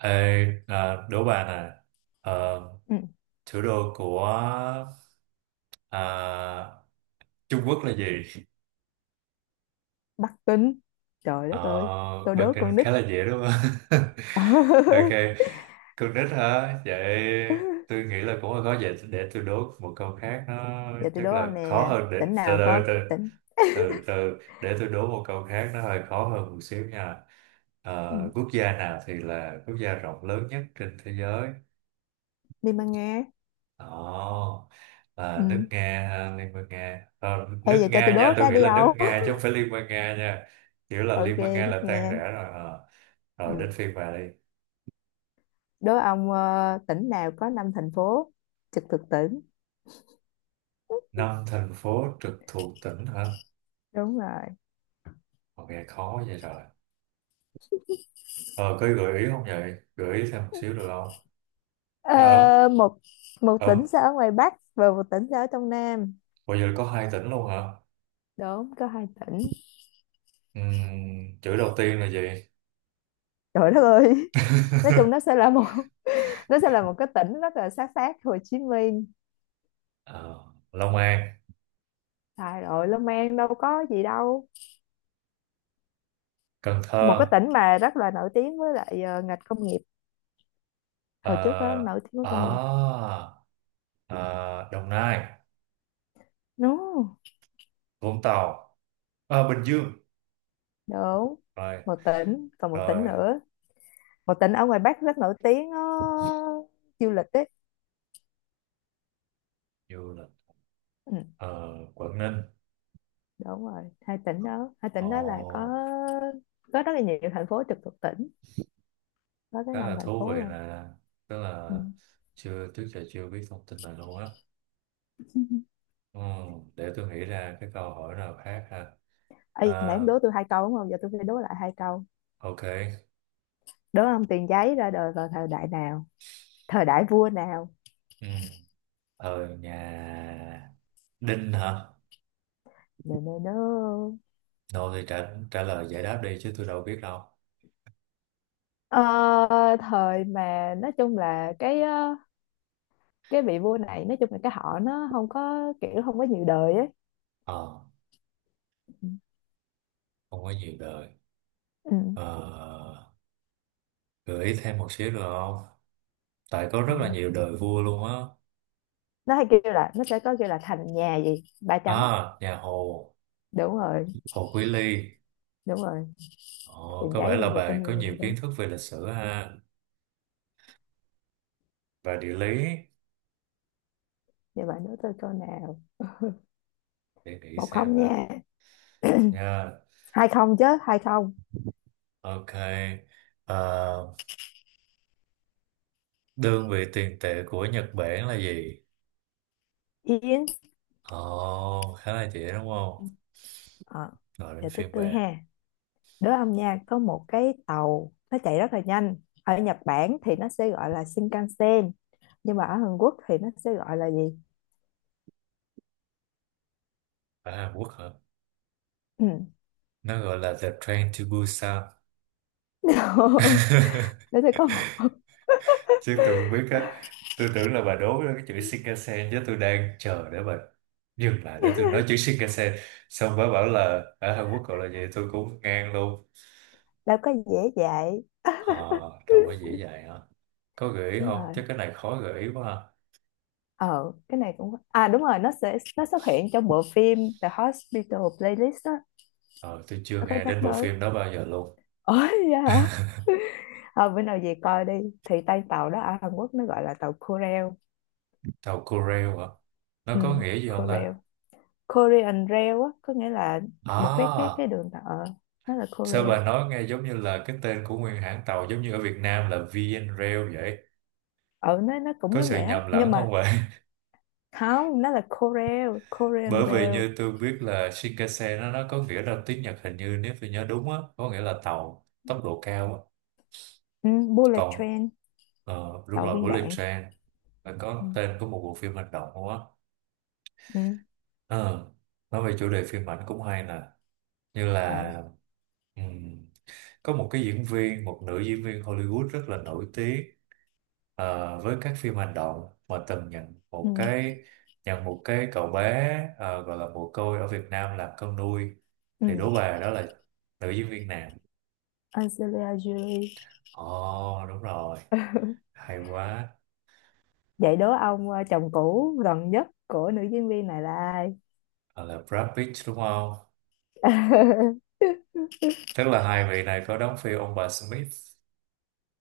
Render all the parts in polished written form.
Ê, à, đố bà nè. Ờ, Ừ. thủ đô của, à, Trung Quốc là gì? Bắc Kinh, trời Ờ, đất ơi, tôi Bắc đố Kinh con nít. khá là dễ đúng không? Ok, con nít hả? Vậy tôi nghĩ là cũng là có vậy, để tôi đố một câu khác. Nó Giờ tôi chắc đố là ông khó nè, hơn. Để tỉnh từ nào có từ từ tỉnh. từ từ, để tôi đố một câu khác, nó hơi khó hơn một xíu nha. Ừ. Ờ, quốc gia nào thì là quốc gia rộng lớn nhất trên thế giới? Liên bang Nga. Ồ, là nước Ừ. Nga ha, Liên bang Nga. Ờ, Ê, nước giờ cho tôi Nga nha, đố tôi cái nghĩ đi là nước ông. Nga chứ không phải Liên bang Nga nha. Kiểu là Ok, Liên bang Nga nước là tan Nga. rã rồi. Ờ. Rồi Ừ. đến phiên bà đi. Đố ông tỉnh nào có năm thành phố trực thuộc tỉnh. Năm thành phố trực thuộc tỉnh hả? Đúng rồi. Ờ, nghe khó vậy rồi. Ờ, có gợi ý không vậy? Gợi ý thêm một xíu được không? Ờ, Nó một một ở, ở, tỉnh sẽ ở ngoài Bắc và một tỉnh sẽ ở trong Nam. bây giờ có hai tỉnh luôn hả? Đúng, có hai tỉnh. Chữ đầu tiên là gì? Trời đất ơi. Nói chung nó sẽ là một. Nó sẽ là một cái tỉnh rất là sát sát Hồ Chí Minh. Ờ, Long An, Trời ơi, Long An đâu có gì đâu. Cần Một cái Thơ, tỉnh mà rất là nổi tiếng với lại ngành công nghiệp. Hồi trước đó, ờ, nổi tiếng với à, công nghiệp. ờ, Đồng Nai. Đúng, Vũng Tàu, à, Bình Dương, đúng. rồi Một tỉnh, còn một tỉnh rồi nữa. Một tỉnh ở ngoài Bắc rất nổi tiếng du lịch ấy. du lịch, Ừ, ờ, Quảng Ninh. đúng rồi, hai tỉnh đó. Hai Ồ, tỉnh đó là có rất là nhiều thành phố trực thuộc tỉnh. Có tới khá năm là thành thú phố vị, luôn. là tức Ừ. là chưa, trước giờ chưa biết thông tin này luôn á. Ừ, để tôi nghĩ ra cái câu hỏi nào khác ha. À, Ê, nãy em đố tôi hai câu đúng không? Giờ tôi phải đố lại hai câu. ok. Đố ông tiền giấy ra đời vào thời đại nào? Thời đại vua nào? Ừ. Thời nhà Đinh hả? Nè nè nè. Đâu thì trả trả lời giải đáp đi chứ tôi đâu biết đâu. Ờ, Thời mà nói chung là cái vị vua này nói chung là cái họ nó không có kiểu không có nhiều đời ấy. Ờ, Ừ. không có nhiều đời. Ừ. Ờ, gợi ý thêm một xíu được không, tại có rất Trời là ơi. nhiều đời vua luôn á. Nó hay kêu là nó sẽ có kêu là thành nhà gì ba chấm. À, nhà Hồ, Đúng rồi. Hồ Quý Ly. Đúng rồi. Ồ, Tiền có vẻ giấy là thì được bà in có rồi nhiều đó. kiến thức về lịch sử ha, và địa lý. Vậy bạn nói tôi câu nào? Để nghĩ Một xem không đã. nha. Nha, Hai không chứ hai không. ok. À, đơn vị tiền tệ của Nhật Bản là gì? Yến. Ồ, khá là dễ đúng không? Ờ. Rồi đến Giờ tới phiên tôi bà. ha. Đố ông nha, có một cái tàu nó chạy rất là nhanh, ở Nhật Bản thì nó sẽ gọi là Shinkansen, nhưng mà ở Hàn Quốc thì nó sẽ gọi là gì? Ở Hàn Quốc hả? Ừ. Nó gọi là The Train to Busan. Để tôi có một. Chứ tôi không biết á. Tôi tưởng là bà đố cái chữ Shinkansen, chứ tôi đang chờ để bà dừng lại để tôi nói chữ Shinkansen, xong bà bảo là ở Hàn Quốc gọi là gì, tôi cũng ngang luôn. Để có dễ dạy. Ờ, đâu có dễ vậy hả? Có gợi ý Đúng không, rồi. chứ cái này khó gợi ý quá à. Ờ cái này cũng, à, đúng rồi, nó xuất hiện trong bộ phim The Hospital Playlist đó. Ờ, tôi chưa Nó có nghe nhắc đến bộ tới. phim đó bao giờ luôn. Ôi vậy hả. Ờ, bữa nào về coi đi, thì tay tàu đó ở Hàn Quốc nó gọi là tàu Korail. Tàu Corail hả? Nó Ừ. có nghĩa gì không ta? Korail, Korean Rail á, có nghĩa là một cái À, đường tàu ờ nó là sao Korail. bà nói nghe giống như là cái tên của nguyên hãng tàu, giống như ở Việt Nam là VN Rail vậy. Ờ, nó cũng Có như sự vậy á, nhầm nhưng lẫn không? mà không, nó là Korail, Korean Bởi vì Rail. như tôi biết là Shinkansen nó có nghĩa là tiếng Nhật, hình như nếu tôi nhớ đúng á, có nghĩa là tàu tốc độ cao á. Ừ, bullet Còn, train. ờ, đúng Tàu rồi, viên Bullet đạn. Train là Ừ. có tên của một bộ phim hành động luôn á. Ừ. Ờ, nói về chủ đề phim ảnh cũng hay nè, như là, Ờ, ừm, có một nữ diễn viên Hollywood rất là nổi tiếng. Ờ, với các phim hành động, mà từng ừ, nhận một cái cậu bé, ờ, gọi là mồ côi ở Việt Nam làm con nuôi. Thì ừ. Đỗ Bà đó là nữ diễn viên nam. Angelina Jolie. Ồ đúng rồi, hay quá. Vậy đố ông, chồng cũ gần nhất của nữ diễn viên này là ai? Hoặc là Brad Pitt đúng không? Tức là hai vị này có đóng phim ông bà Smith,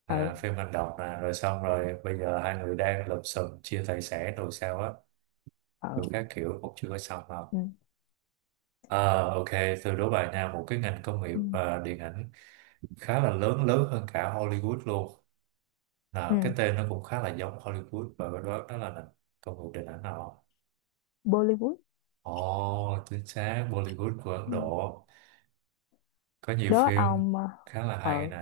à, Ừ, phim hành động nè, rồi xong rồi bây giờ hai người đang lụm xùm chia tài sản rồi sao á, ừ, đủ các kiểu cũng chưa có xong đâu. ừ, Ờ, ok, từ đố bài Nam một cái ngành công nghiệp ừ, và điện ảnh khá là lớn, lớn hơn cả Hollywood luôn, là cái ừ. tên nó cũng khá là giống Hollywood, và đó đó đó là nền công nghiệp điện ảnh nào không? Bollywood. Ồ, chính xác, Bollywood của Ấn Ừ. Độ có nhiều Đố phim ông khá là hay ừ. nè.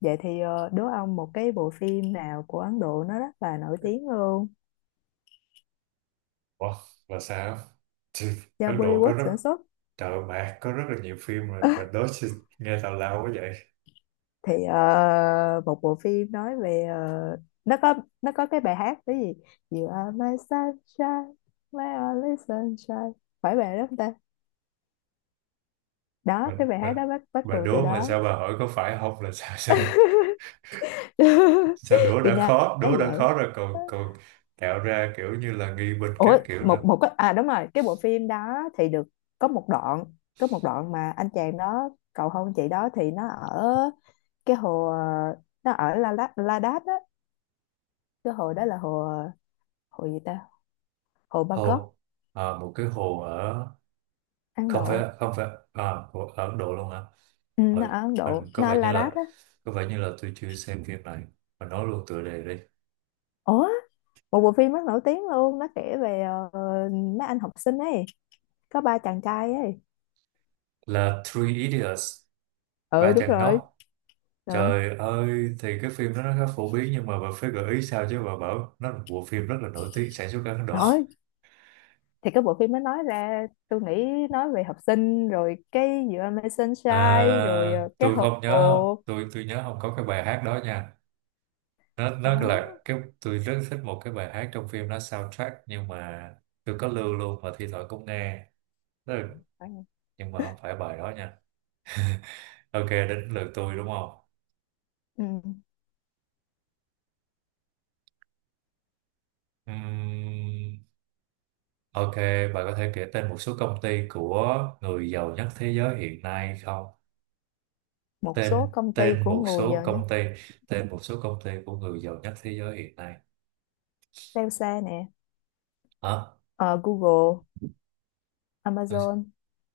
Vậy thì đố ông một cái bộ phim nào của Ấn Độ nó rất là nổi tiếng luôn, Ủa, và sao? Thì do Ấn Độ có Bollywood rất, sản xuất. trời ơi, mẹ có rất là nhiều phim mà bà đố chứ nghe tào lao quá vậy. Thì một bộ phim nói về nó có nó có cái bài hát cái gì. You are my sunshine, my only sunshine. Phải bài đó không ta? Đó, mình cái bài mình hát đó bắt bắt bà cụ từ đố mà đó. sao bà hỏi có phải không là sao sao, sao đố Tôi đã nhớ. khó, đố đã Vậy. khó rồi, còn còn tạo ra kiểu như là nghi binh các Ủa, kiểu nữa. một một cái, à đúng rồi, cái bộ phim đó thì được. Có một đoạn. Có một đoạn mà anh chàng đó cầu hôn chị đó thì nó ở cái hồ nó ở La Đát La Đát á. Cái hồ đó là hồ. Hồ gì ta? Hồ Bangkok. Hồ? À, một cái hồ ở, Ấn không phải, Độ. không phải. À, hồ ở Ấn Độ luôn hả? Ừ, nó Rồi, ở Ấn Độ, mình nó ở La Đát á. có vẻ như là tôi chưa xem phim này. Mình nói luôn tựa đề đi. Ủa, một bộ phim rất nổi tiếng luôn, nó kể về mấy anh học sinh ấy. Có ba chàng trai ấy. Là Three Idiots, Ừ, ba đúng chàng rồi. ngốc. Ừ. Trời ơi, thì cái phim đó nó khá phổ biến, nhưng mà bà phải gợi ý sao, chứ bà bảo nó là một bộ phim rất là nổi tiếng sản xuất ở Ấn Độ. Trời ơi, thì cái bộ phim mới nói ra tôi nghĩ nói về học sinh rồi cái giữa Amazing Sunshine À, rồi cái tôi không nhớ, không, hồ tôi nhớ không có cái bài hát đó nha. nó cá nó là cái, tôi rất thích một cái bài hát trong phim, nó soundtrack, nhưng mà tôi có lưu luôn và thi thoảng cũng nghe. Tức là- phải không? nhưng mà không phải bài đó nha. Ok, đến lượt tôi đúng không? Ừ. Ừm, ok, bạn có thể kể tên một số công ty của người giàu nhất thế giới hiện nay không? Một số tên công ty tên của một người số giàu nhé. công ty, tên một số công ty của người giàu nhất thế giới hiện nay. Telsa nè. Hả? Ờ, Google. Amazon.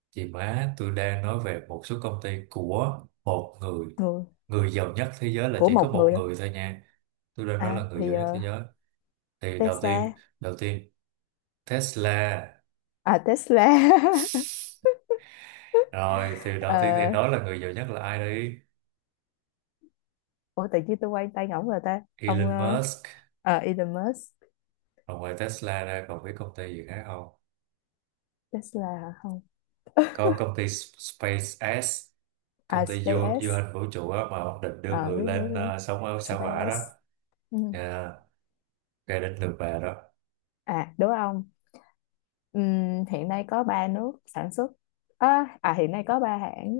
Chị má, tôi đang nói về một số công ty của một người. Người Người giàu nhất thế giới là của chỉ có một một người thôi. người thôi nha. Tôi đang nói À, là người thì giàu nhất thế giới. Thì đầu tiên, Tesla. đầu tiên Tesla. À, Tesla. Rồi, thì đầu tiên thì Ờ, nói là người giàu nhất là ai đi? ủa tự nhiên tôi quay tay ngỗng rồi ta ông Elon ờ, Musk. Elon Musk. Rồi ngoài Tesla ra còn biết công ty gì khác không? Tesla hả? Không. Có công ty SpaceX, À, công ty du, du SpaceX. hành vũ trụ á, mà ông định đưa Ờ, người biết biết lên, biết. ờ, sống ở sao hỏa đó. SpaceX. Ừ. Nha, cái đến lượt bà đó. À, đúng không. Hiện nay có ba nước sản xuất. Hiện nay có ba hãng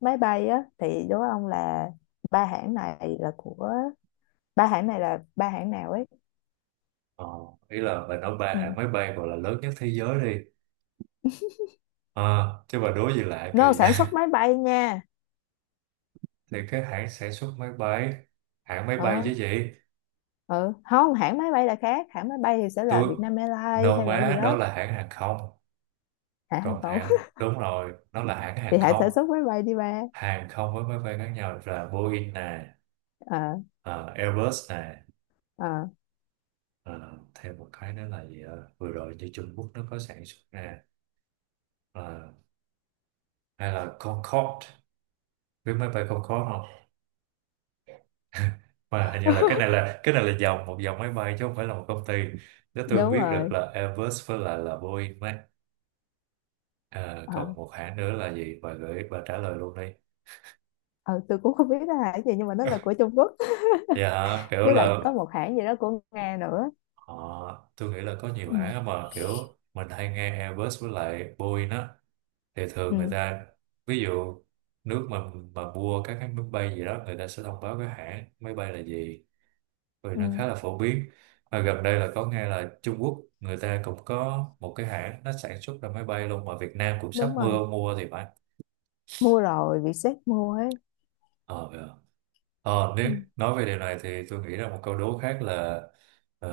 máy bay á, thì đố ông là ba hãng này là của, ba hãng này là ba hãng nào ấy? Ờ, ý là bà nói ba hãng Ừ. máy bay gọi là lớn nhất thế giới đi, ờ, chứ bà đố gì lạ No, kỳ vậy. sản xuất máy bay nha. Thì cái hãng sản xuất máy bay, hãng máy bay Ờ. chứ gì. Ừ. Không, hãng máy bay là khác, hãng máy bay thì sẽ là Tôi Vietnam Airlines nâu hay là gì má, đó đó. là hãng hàng không. Hãng hàng Còn không. hãng, đúng rồi, nó là hãng Thì hàng hãng không, sản xuất máy bay đi ba. hàng không với máy bay khác nhau, là Boeing nè, Ờ. ờ, Airbus nè, Ờ. ờ, thêm một cái nữa là gì, ờ, vừa rồi như Trung Quốc nó có sản xuất nè, ờ, hay là Concorde. Biết máy bay Concorde không? Mà hình như là cái này là cái này là dòng, một dòng máy bay chứ không phải là một công ty. Nếu tôi Đúng biết được rồi. là Airbus với lại là Boeing ấy. Ờ, Ờ. còn một hãng nữa là gì, bà gửi, bà trả lời luôn đi. Ờ, tôi cũng không biết nó là hãng gì nhưng mà nó là của Trung Quốc. Dạ hả? Kiểu Với lại là có một hãng gì đó của Nga nữa. họ, tôi nghĩ là có nhiều hãng á, Ừ. mà kiểu mình hay nghe Airbus với lại Boeing á, thì thường người Ừ. ta, ví dụ, nước mà mua các cái máy bay gì đó, người ta sẽ thông báo cái hãng máy bay là gì, vì Ừ, nó khá là phổ biến. Và gần đây là có nghe là Trung Quốc người ta cũng có một cái hãng, nó sản xuất ra máy bay luôn, mà Việt Nam cũng sắp đúng rồi, mua thì phải. mua rồi, Vietjet mua ấy. Ờ, ờ. Ờ, Ừ. nếu nói về điều này thì tôi nghĩ là một câu đố khác là, ờ,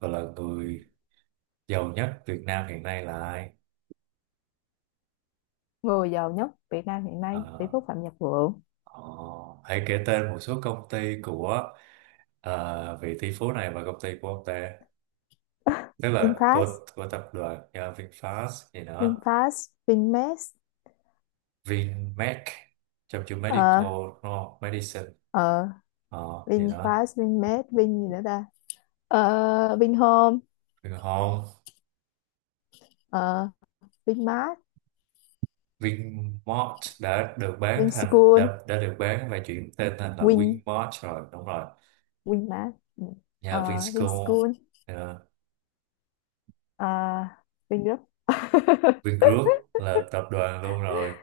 gọi là người giàu nhất Việt Nam hiện nay là ai? Người giàu nhất Việt Nam hiện Ờ, nay tỷ phú Phạm Nhật Vượng. ờ, hãy kể tên một số công ty của, ờ, vị tỷ phú này, và công ty của ông ta, tức là VinFast. của tập đoàn, ờ, VinFast gì đó. VinFast, VinMex. VinMed, trong chữ medical Ờ. đúng không? Medicine. Ờ. Ờ, gì đó. VinFast, VinMex, Vin gì nữa ta? Ờ, Vinhome. Vin Home. Ờ, Vinmart. Vinmart đã được bán thành, Vinschool. đã được bán và chuyển tên thành là Win Vinmart rồi, đúng rồi. Winmart. Ừ. Nhà Ờ, Vinschool. Vinschool. Ờ, Ờ, Vingroup. Vingroup là tập đoàn luôn rồi.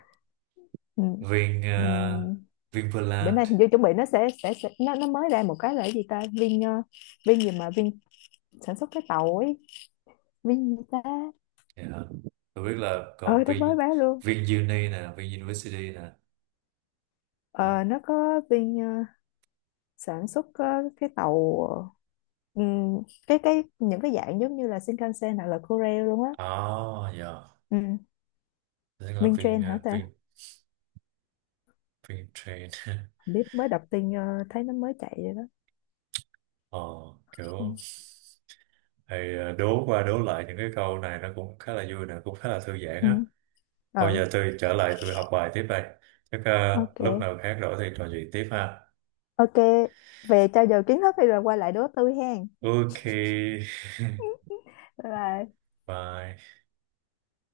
Ừ. Vin Ừ. uh, Bữa Vinpearland. nay hình như chuẩn bị nó sẽ nó mới ra một cái là cái gì ta, Vin Vin gì mà Vin sản xuất cái tàu ấy. Vin gì ta? Dạ. Tôi biết là Ờ, còn nó mới Vin, bán luôn. VinUni nè, VinUniversity nè. Ờ, Đó. nó có viên sản xuất cái tàu ừm, cái những cái dạng giống như là Shinkansen hoặc là Korail luôn á. À dạ, Ừ. tức là Minh train hả ta? Vintrain. Không biết, mới đọc tin thấy nó mới chạy rồi đó. Ờ, Ừ. kiểu, hay ờ, đố qua đố lại những cái câu này nó cũng khá là vui nè, cũng khá là thư giãn Ừ. á. Thôi Ờ. giờ tôi trở lại tôi học bài tiếp đây, chắc ờ, lúc Ok. nào khác rỗi thì trò chuyện tiếp ha. Ok. Về trao dồi kiến thức thì rồi quay lại đố tôi hen. Ok. Bye bye. Bye.